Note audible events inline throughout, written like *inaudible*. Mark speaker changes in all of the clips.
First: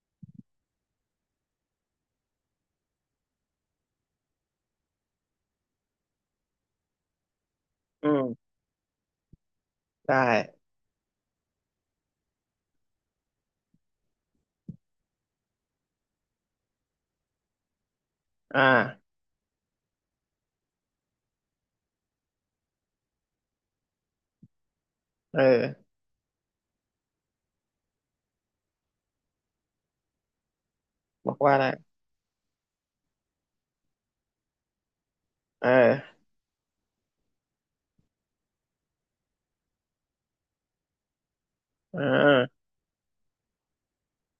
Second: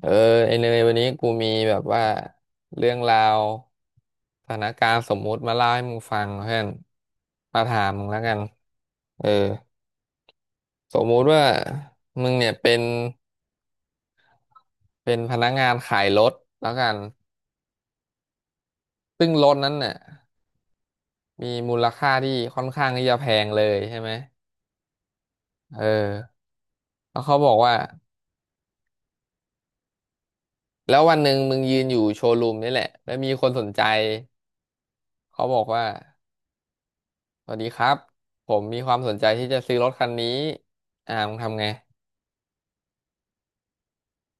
Speaker 1: เออไอเนยวันนี้กูมีแบบว่าเรื่องราวสถานการณ์สมมุติมาเล่าให้มึงฟังเพื่อนมาถามมึ
Speaker 2: อื
Speaker 1: งแล้ว
Speaker 2: ม
Speaker 1: กันเออ
Speaker 2: ได้
Speaker 1: สมมุติว่ามึงเนี่ยเป็นพนักงานขายรถแล้วกัน
Speaker 2: อ่า
Speaker 1: ซึ่งรถนั้นเนี่ยมีมูลค่าที่ค่อนข้างที่จะแพงเลยใช่ไหม
Speaker 2: เออ
Speaker 1: เออแล้วเขาบอกว่าแล้ววันห
Speaker 2: บ
Speaker 1: นึ่
Speaker 2: อ
Speaker 1: ง
Speaker 2: กว่า
Speaker 1: มึง
Speaker 2: อะไร
Speaker 1: ยืนอยู่โชว์รูมนี่แหละแล้วมีคนสนใจเขาบอก
Speaker 2: เอ
Speaker 1: ว่า
Speaker 2: อ
Speaker 1: สวัสดีครับผมมีความสนใจที่จะซื้อรถคันนี้อ่ามึงทำไง
Speaker 2: เอ่า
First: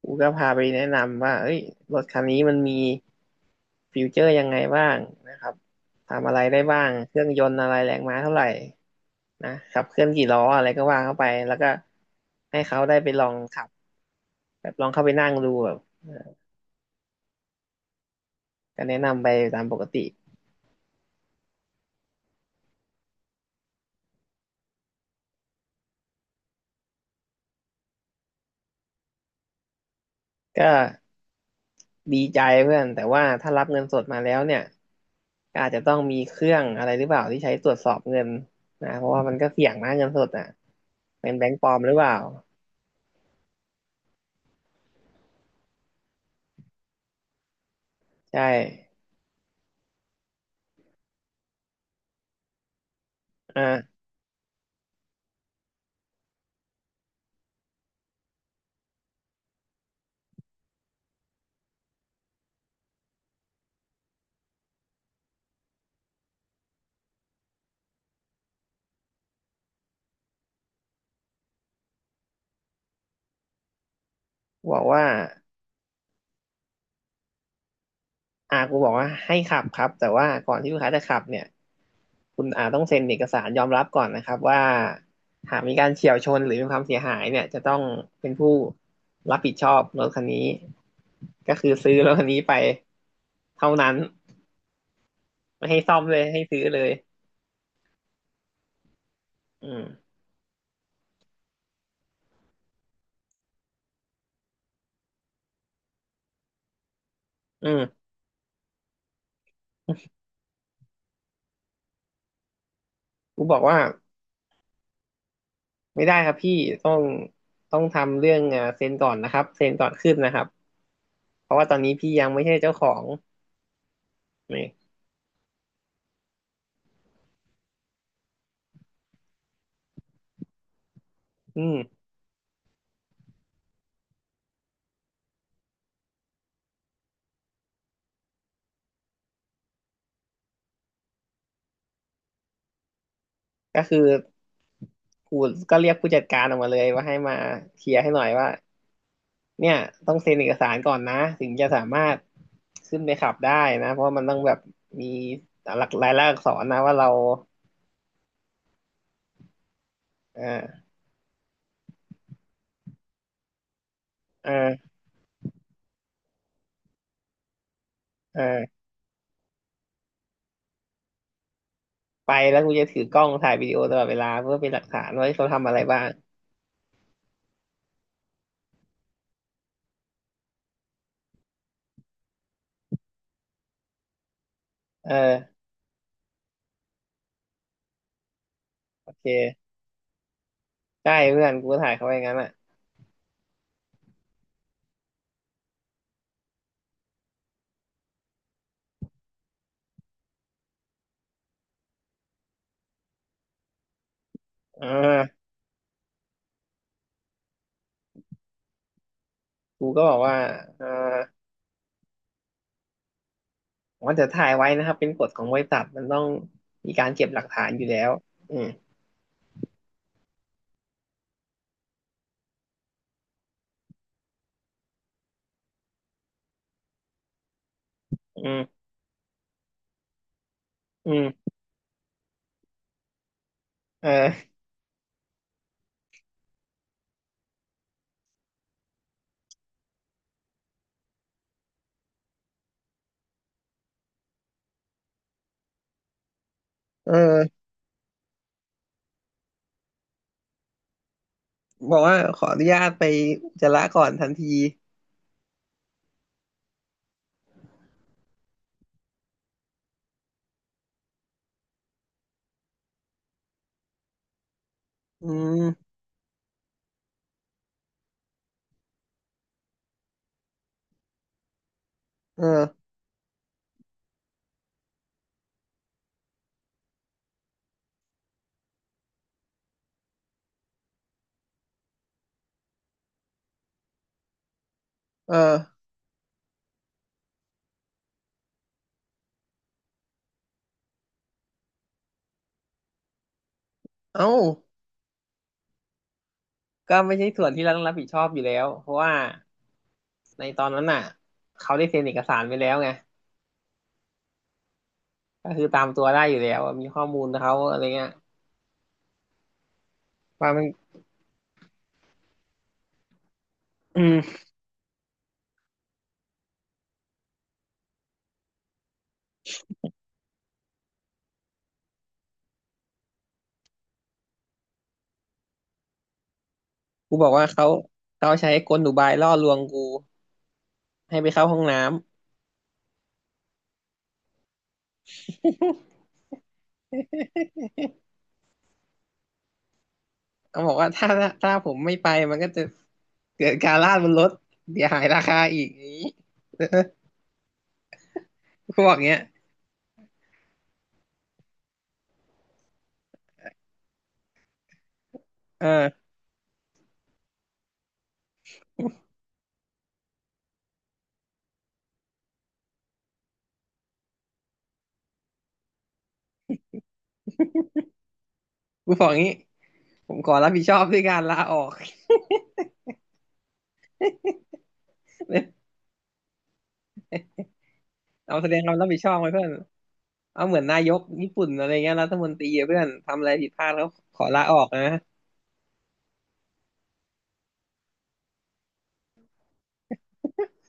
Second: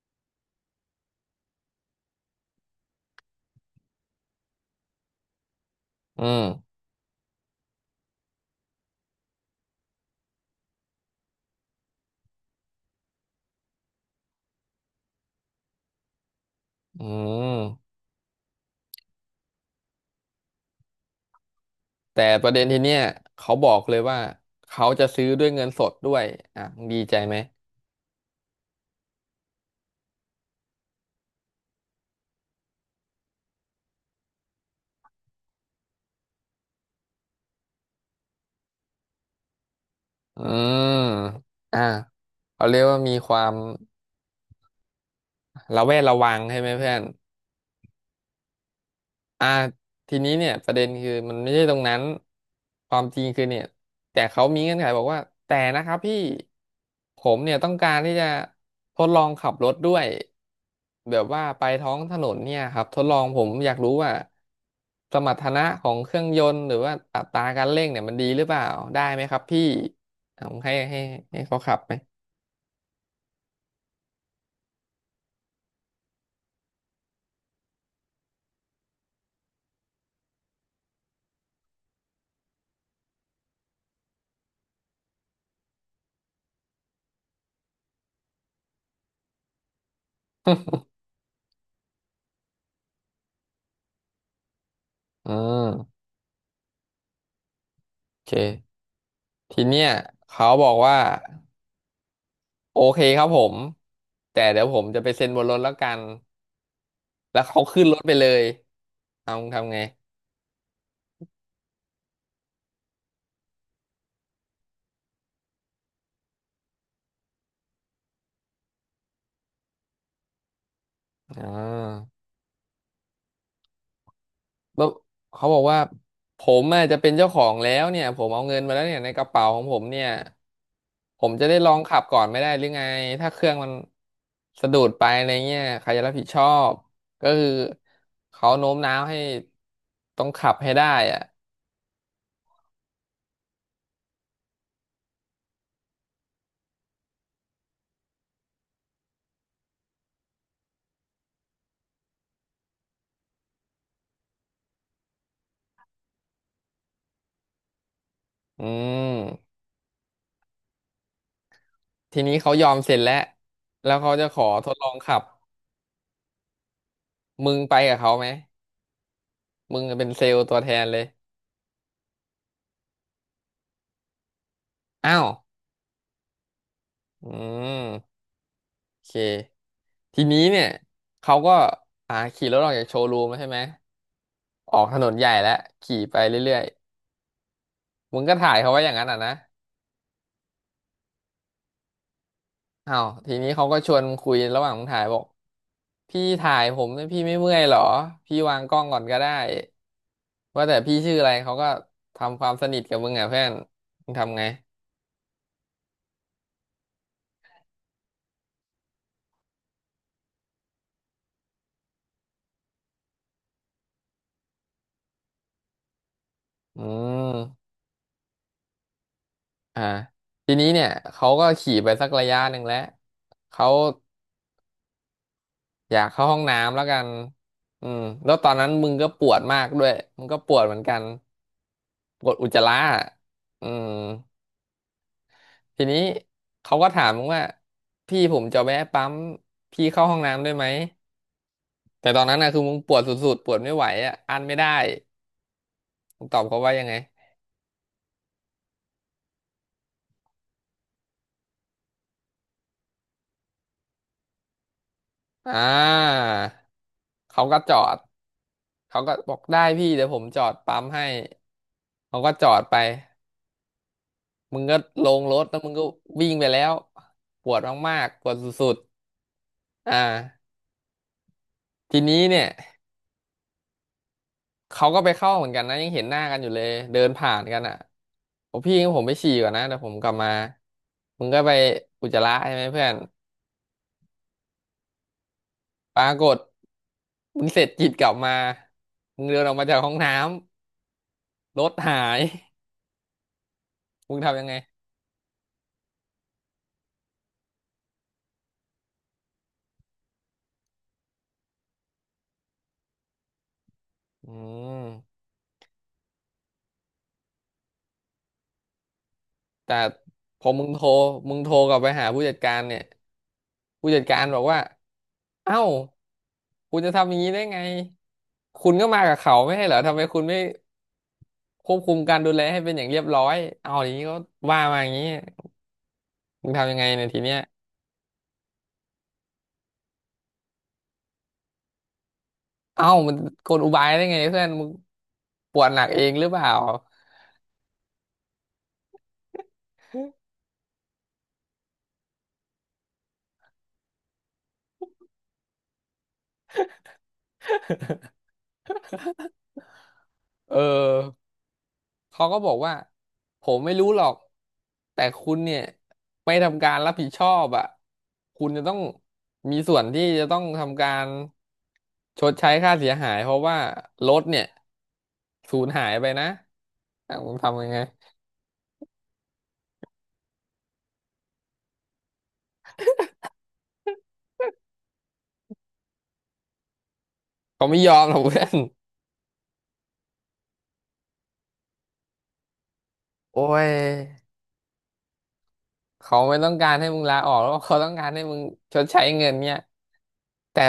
Speaker 2: กูก็พาไปแนะนำว่าเอ้ยรถคันนี้มันมีฟิวเจอร์ยังไงบ้างนะครับ
Speaker 1: อื
Speaker 2: ทำอะไรได้
Speaker 1: ม
Speaker 2: บ้าง เครื่องยนต์อะไรแรงม้าเท่าไหร่นะขับเคลื่อนกี่ล้ออะไรก็ว่าเข้าไป แล้วก็ให้เขาได้ไปลองขับ แบบลองเข้าไปนั่งดูแบบ
Speaker 1: อืม
Speaker 2: ก็แนะนำไปตามปกติ
Speaker 1: แต่ประเด็นทีเนี้ยเขาบอกเลยว่าเขาจะซื้อด้วยเงินสดด้วยอ่ะมึงดีใจไหม
Speaker 2: ก็ ดีใจเพื่อนแต่ว่าถ้ารับเงินสดมาแล้วเนี่ยก็อาจจะต้องมีเครื่องอะไรหรือเปล่าที่ใช้ตรวจสอบเงินนะเพราะว่ามันก็เสี่ยงนะเงินสด
Speaker 1: อื
Speaker 2: อ่ะ
Speaker 1: ม
Speaker 2: เป็นแบงก์ปลอ
Speaker 1: อ่า
Speaker 2: มหรือเปล่า
Speaker 1: เขาเรียกว่ามีความระแวดระวังใช่ไหมเพื่อน
Speaker 2: ใช่
Speaker 1: อ่าทีนี้เนี่ยประเด็นคือมันไม่ใช่ตรงนั้นความจริงคือเนี่ย
Speaker 2: อ่า
Speaker 1: แต่เขามีเงื่อนไขบอกว่าแต่นะครับพี่ผมเนี่ยต้องการที่จะทดลองขับรถด้วยแบบว่าไปท้องถนนเนี่ยครับทดลองผมอยากรู้ว่าสมรรถนะของเครื่องยนต์หรือว่าอัตราการเร่งเนี่ยมันดีหรือเปล่าได้ไหมครับพี่ผมให้ให้เขาขับไหม
Speaker 2: บอกว่ากูบอกว่าให้ขับครับแต่ว่าก่อนที่ลูกค้าจะขับเนี่ยคุณอาต้องเซ็นเอกสารยอมรับก่อนนะครับว่าหากมีการเฉี่ยวชนหรือมีความเสียหายเนี่ยจะต้องเป็นผู้รับผิดชอบรถคันนี้ก็คือซื้อรถคันนี้ไปเท่านั้น
Speaker 1: *laughs* อื
Speaker 2: ไม่ให้ซ่อ
Speaker 1: ม
Speaker 2: มเลยให้ซื้อเลย
Speaker 1: โอเคที
Speaker 2: อื
Speaker 1: เนี้ย
Speaker 2: ม
Speaker 1: เขาบอกว่า โอเคครับผมแต่เดี๋ยวผมจะไปเซ็นบนรถแล้วกันแล้วเขา
Speaker 2: อื
Speaker 1: ขึ้นรถ
Speaker 2: ม
Speaker 1: ไปเลยเอาทำไง
Speaker 2: กูบอกว่าไม่ได้ครับพี่ต้องต้องทำเรื่องเซ็นก่อนนะครับเซ็นก่อนขึ้นนะครับเพ
Speaker 1: อ่า
Speaker 2: ราะว่าตอนนี้พี่ยังไม่ใช่เจ้าของนี่
Speaker 1: แล้วเขาบอกว่าผมอาจจะเป็นเจ้าของแล้วเนี่ยผมเอาเงินมาแล้วเนี่ยในกระเป๋าของผมเนี่ยผมจะได้
Speaker 2: อื
Speaker 1: ลอ
Speaker 2: ม
Speaker 1: งขับก่อนไม่ได้หรือไงถ้าเครื่องมันสะดุดไปอะไรเงี้ยใครจะรับผิดชอบก็คือเขาโน้มน้าวให้ต้องขับให้ได้อ่ะ
Speaker 2: ก็คือกูก็เรียกผู้จัดการออกมาเลยว่าให้มาเคลียร์ให้หน่อยว่าเนี่ยต้องเซ็นเอกสารก่อนนะถึงจะสามารถขึ้นไปขับได้นะเพราะว่ามันต้องแบบมีหลักลายลักษณ์อักษรนะว่าเรา
Speaker 1: อืม
Speaker 2: เออ
Speaker 1: ทีนี้เขายอมเสร็จแล้วแล้วเขาจะขอ
Speaker 2: เอ
Speaker 1: ทดลอ
Speaker 2: อ
Speaker 1: งขับ มึงไปกับเขาไหม
Speaker 2: เออ
Speaker 1: มึงเป็นเซลล์ตัวแทนเลย
Speaker 2: ไปแล้วกูจะถือกล้องถ่ายวิดีโอตลอดเวลาเพื่อเป็นหลักฐาน
Speaker 1: อ้า
Speaker 2: ว่า
Speaker 1: ว
Speaker 2: เขาทำอะไรบ้าง
Speaker 1: อืมโอเคทีนี้เนี่ยเขาก็อ่าขี่รถออกจากโชว์รูมแล้วใช่ไหมออกถน
Speaker 2: เออ
Speaker 1: นใหญ่แล้วขี่ไปเรื่อยๆมึงก็ถ่ายเขาไว้อย่างนั้น
Speaker 2: โอ
Speaker 1: อ่ะ
Speaker 2: เค
Speaker 1: นะ
Speaker 2: ใช่เพื่อนกูก็ถ่ายเขาไว้อย่างนั้นอ่ะ
Speaker 1: อ้าวทีนี้เขาก็ชวนมึงคุยระหว่างมึงถ่ายบอกพี่ถ่ายผมเนี่ยพี่ไม่เมื่อยหรอพี่วางกล้องก่อนก็ได้ว่าแต่พี่ชื่ออะไรเขาก็ทำความสนิทกับมึงอ่ะเพื่อนมึงทำไง
Speaker 2: อ่ากูก็บอกว่าเออว่าจะถ่ายไว้นะครับเป็นกฎของบริษัทมันต้อง
Speaker 1: อื
Speaker 2: มีการเก็บ
Speaker 1: ม
Speaker 2: หลักฐานอยู่แล้วอืม
Speaker 1: อ่าทีนี้เนี่ยเขาก็ขี่ไปสักระยะหนึ่งแล้วเขาอยากเข้าห้องน้ำแล้วกันอืมแล้วตอ
Speaker 2: อื
Speaker 1: นนั้น
Speaker 2: ม
Speaker 1: มึงก็ปวดมากด้วยมึงก็ปวดเหมือนกัน
Speaker 2: อืม
Speaker 1: ปวดอุจจาระอะอืม
Speaker 2: เออ
Speaker 1: ทีนี้เขาก็ถามมึงว่าพี่ผมจะแวะปั๊มพี่เข้าห้องน้ำได้ไหมแต่ตอนนั้นนะคือมึงปวดสุดๆปวดไม่ไหวอ่ะอั้นไม่ได้มึงตอบเขาว่ายังไง
Speaker 2: เออบอกว่าขออนุญาตไปอุจจาระก่อนทันที
Speaker 1: อ่าเขาก็จอดเขาก็บอกได้พี่เดี๋ยวผมจอดปั๊มให้เขาก็จอดไป มึงก็ลง
Speaker 2: อื
Speaker 1: รถแล้วมึงก็
Speaker 2: ม
Speaker 1: วิ่งไปแล้วปวดมากๆปวดสุดๆอ่าทีนี้
Speaker 2: เอ
Speaker 1: เนี่ย
Speaker 2: อ
Speaker 1: เขาก็ไปเข้าเหมือนกันนะยังเห็นหน้ากันอยู่เลยเดินผ่านกันอ่ะผมพี่งั้นผมไปฉี่ก่อนนะเดี๋ยวผมกลับมามึงก็ไปอุจจาระใช่ไหมเพื่อน
Speaker 2: เออ
Speaker 1: ปรากฏมึงเสร็จกิจกลับมามึงเดินออกมาจากห้องน้ำรถหาย *laughs* มึง
Speaker 2: เอ้า
Speaker 1: ทำยังไง
Speaker 2: ก็ไม่ใช่ส่วนที่เราต้องรับผิดชอบอยู่แล้วเพราะว่าในตอนนั้นน่ะเขาได้เซ็นเอกสารไปแล้วไง
Speaker 1: อืม
Speaker 2: ก็คือตามตัวได้อยู่แล้วอะมีข้อมูลเขาอะไรเงี้ย
Speaker 1: แต่พอ
Speaker 2: ว่ามั
Speaker 1: มึ
Speaker 2: น
Speaker 1: งโทรมึงโทรกลับไปหาผู้จัดการเนี่ยผู้จั
Speaker 2: อื
Speaker 1: ดการบอ
Speaker 2: ม
Speaker 1: กว่าเอ้าคุณจะทำอย่างนี้ได้ไงคุณก็มากับเขาไม่ใช่เหรอทำไมคุณไม่ควบคุมการดูแลให้เป็นอย่างเรียบร้อยเอาอย่างนี้ก็ว่ามาอย่างนี้มึงทำยังไงในย
Speaker 2: กู
Speaker 1: ที
Speaker 2: บอก
Speaker 1: เนี้ย
Speaker 2: ว่าเขาใช้กลอุบายล่อลวงกูให้ไปเข้าห้องน้ำ
Speaker 1: เอ้ามันกลอุบายได้ไงเพื่อนมึงปวดหนักเองหรือเปล่า
Speaker 2: *laughs* เขาบอกว่าถ้าผมไม่ไปมันก็จะเกิดการลาดบนรถเสียหายราคาอีกอย่างนี้
Speaker 1: *laughs*
Speaker 2: *laughs* เออกูบอกเงี้ย
Speaker 1: เออ เขาก็บอกว่าผมไม่รู้หรอกแต่คุณเนี่ย
Speaker 2: เออ
Speaker 1: ไม่ทำการรับผิดชอบอ่ะคุณจะต้องมีส่วนที่จะต้องทำการชดใช้ค่าเสียหายเพราะว่ารถเนี่ยสูญหายไปนะอ่ะผมทำยังไง
Speaker 2: กูบอกงี้ผมขอรับผิดชอบด้วยการลาออก
Speaker 1: เขาไม่ยอมหรอก
Speaker 2: *laughs* เอา
Speaker 1: เพื่อ
Speaker 2: แสด
Speaker 1: น
Speaker 2: งความรับผิดชอบไว้เพื่อนเอาเหมือนนายกญี่ปุ่นอะไรเงี้ยรัฐมนตรีอะเพื่อนทำอะไร
Speaker 1: โอ้
Speaker 2: ผิดพลา
Speaker 1: ย
Speaker 2: ดแล้วขอลาออกนะ
Speaker 1: เขาไม่ต้องการให้มึงลาออกแล้วเขาต้องการให้มึงชดใช้เงินเนี่ยแต่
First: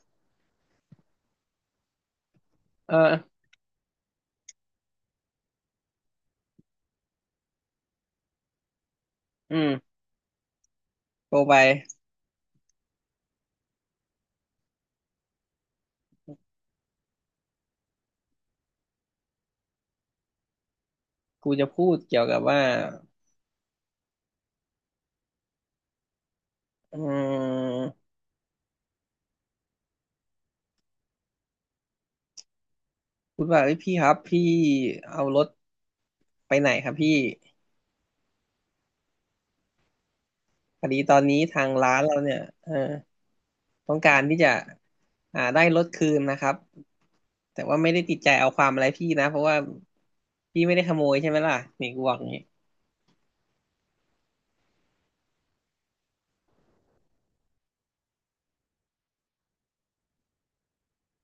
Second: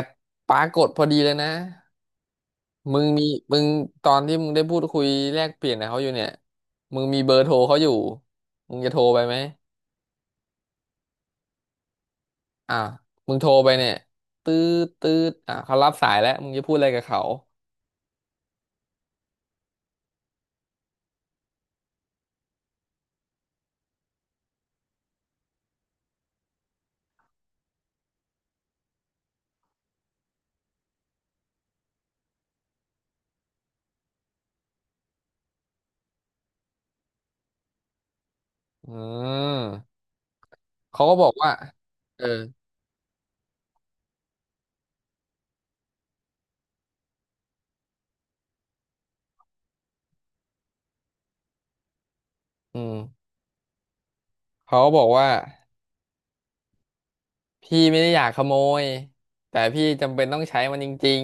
Speaker 1: ปรากฏพอดีเลยนะ
Speaker 2: เออ
Speaker 1: มึงมีมึงตอนที่มึงได้พูดคุยแลกเปลี่ยนกับเขาอยู่เนี่ยมึงมีเบอร์โทรเขาอยู่มึงจะโทรไปไหม
Speaker 2: อืม โทรไป
Speaker 1: อ่ะมึงโทรไปเนี่ยตืดตืดอ่ะเขารับสายแล้วมึงจะพูดอะไรกับเขา
Speaker 2: กูจะพูดเกี่ยวกับว่าอืมพูดว่าเอ้ยพี่ครับพี่เอารถไปไหนครับพี่
Speaker 1: อืม
Speaker 2: พอดี
Speaker 1: เขา
Speaker 2: ต
Speaker 1: ก็
Speaker 2: อ
Speaker 1: บ
Speaker 2: น
Speaker 1: อก
Speaker 2: นี้
Speaker 1: ว่า
Speaker 2: ทางร้านเรา
Speaker 1: เออ
Speaker 2: เนี่ยเออต้องการที่จะอ่าได้รถคืนนะครับแต่ว่าไม่ได้ติดใจเอาความอะไรพี่นะเพราะว่าพี่ไม่ได้ขโมยใช่ไหมล่ะนี่กูบอกอย่างนี้
Speaker 1: อืมเขาก็บอกว่าพี่ไม่ได้อยากขโมยแต่พี่จำเป็นต้องใช้มันจริง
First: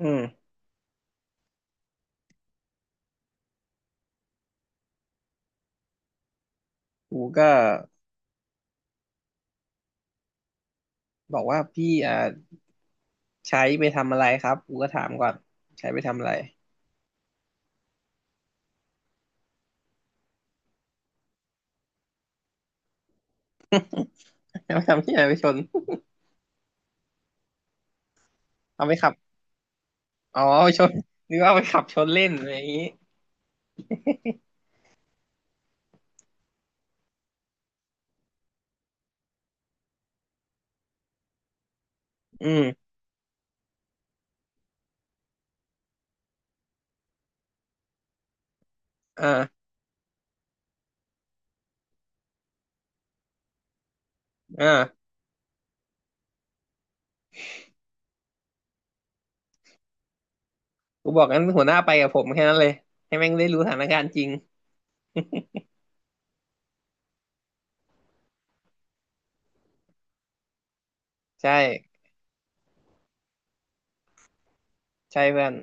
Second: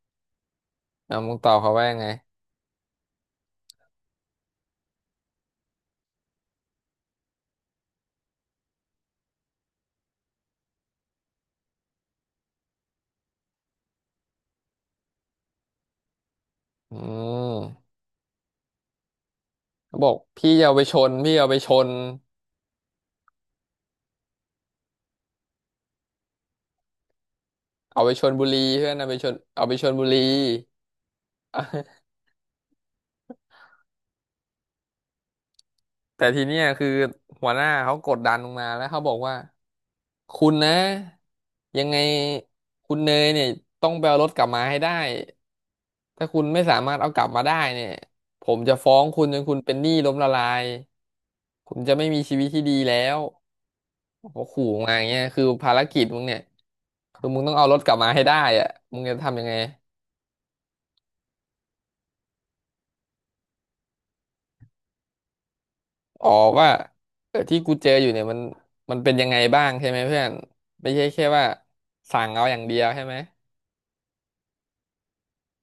Speaker 2: อืม
Speaker 1: ๆอ่ะมึงตอบเขาว่ายังไง
Speaker 2: กูก็บอกว่าพี่อ่าใช้ไปทำอะไรครับกูก็ถามก่อนใช้ไปทำอะไร
Speaker 1: อืมเขาบอกพี่จะเอาไปชนพี่เอาไปชน
Speaker 2: *laughs* เอา *laughs* ไปทำที่ไหนไปชน
Speaker 1: เอาไปชนบุรี
Speaker 2: เอา
Speaker 1: เพื่อ
Speaker 2: ไป
Speaker 1: น
Speaker 2: ขับ
Speaker 1: เอาไปชนบุรี
Speaker 2: อ๋อชนนึกว่าไปขับช
Speaker 1: *laughs*
Speaker 2: นเล่นอะไรอย่างนี้
Speaker 1: แต่ทีเนี้ยคือหัวหน้าเขากดดันลงมาแล้วเขาบอกว่าคุณนะยังไง
Speaker 2: อืม
Speaker 1: คุณเนยเนี่ยต้องไปเอารถกลับมาให้ได้ถ้าคุณไม่สามารถเอากลับมาได้เนี่ยผมจะฟ้องคุณจนคุณ
Speaker 2: อ่า
Speaker 1: เป็นหนี้ล้มละลายคุณจะไม่มีชีวิตที่ดีแล้วโอ้โหขู่มาอย่าง
Speaker 2: อ่า
Speaker 1: เงี้ยคือภารกิจมึงเนี่ยคือมึงต้องเอารถกลับมาให้ได้อะมึงจะทำยังไง
Speaker 2: กูบอกงั้นหัวหน้าไปกับผมแค่นั้นเลยให้แม่งได้รู้สถานการณ์จริง
Speaker 1: อ๋อว่าเออที่กูเจออยู่เนี่ยมันเป็นยังไงบ้างใช่ไหมเพื่อนไม่ใช่แค่ว่า
Speaker 2: ใช่
Speaker 1: สั่งเอาอย่างเดียวใช่ไหม
Speaker 2: ใช่เพื่อน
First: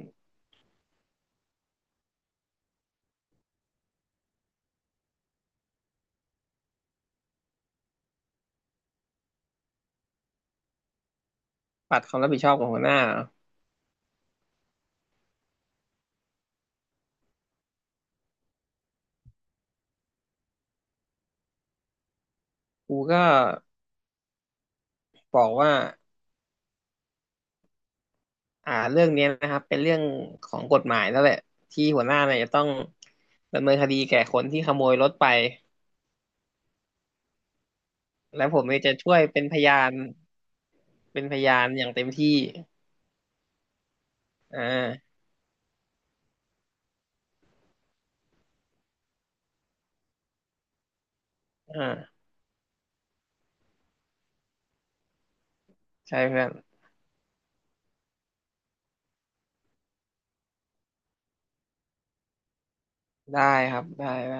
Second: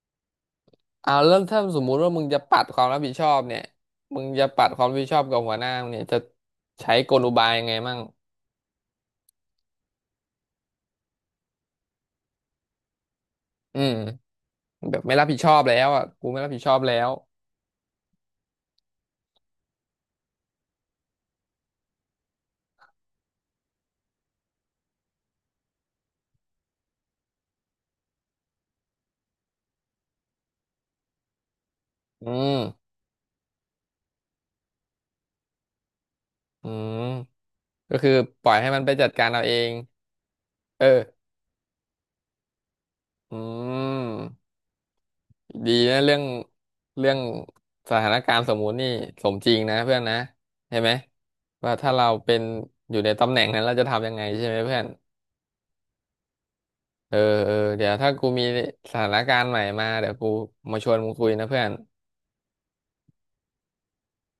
Speaker 1: เอาแล้วถ้าสมมุติว่ามึงจะปัดความรับผิดชอบเนี่ยมึงจะปัดความรับผิดชอบกับหัวหน้ามึงเนี่ยจะใช้กลอุบายยังไงมั่ง
Speaker 2: ปัดความรับผิดชอบของหัวหน้า
Speaker 1: อืมแบบไม่รับผิดชอบแล้วอ่ะกูไม่รับผิดชอบแล้ว
Speaker 2: กูก็บอกว่าอ่าเรื่องเนี้ยนะครับเป็นเรื่องของกฎหมายแล้วแหละที่หัวหน้า
Speaker 1: อื
Speaker 2: เนี่ยจะ
Speaker 1: ม
Speaker 2: ต้องดำเนินคดีแก่คนที่ขโมยรถไป
Speaker 1: อืมก็คือป
Speaker 2: และ
Speaker 1: ล่อ
Speaker 2: ผ
Speaker 1: ย
Speaker 2: ม
Speaker 1: ให้
Speaker 2: เนี่
Speaker 1: มัน
Speaker 2: ย
Speaker 1: ไป
Speaker 2: จะ
Speaker 1: จัด
Speaker 2: ช่วย
Speaker 1: การ
Speaker 2: เป็
Speaker 1: เอา
Speaker 2: น
Speaker 1: เอ
Speaker 2: พ
Speaker 1: ง
Speaker 2: ยาน
Speaker 1: เออ
Speaker 2: เป็นพยานอย่างเต็มที่
Speaker 1: อืม
Speaker 2: อ่า
Speaker 1: ดีนะเรื่องสถานการณ์สมมุตินี่สมจริงนะเพื่อนนะเห็นไหมว่าถ้าเรา
Speaker 2: อ่า
Speaker 1: เป็นอยู่ในตำแหน่งนั้นเราจะทำยังไงใช่ไหมเพื่อน
Speaker 2: ใช่เพื่อน
Speaker 1: เออเออเดี๋ยวถ้ากูมีสถานการณ์ใหม่มาเดี๋ยวกูมาชวนมึงคุยนะเพื่อน
Speaker 2: ได้ครับได้ได้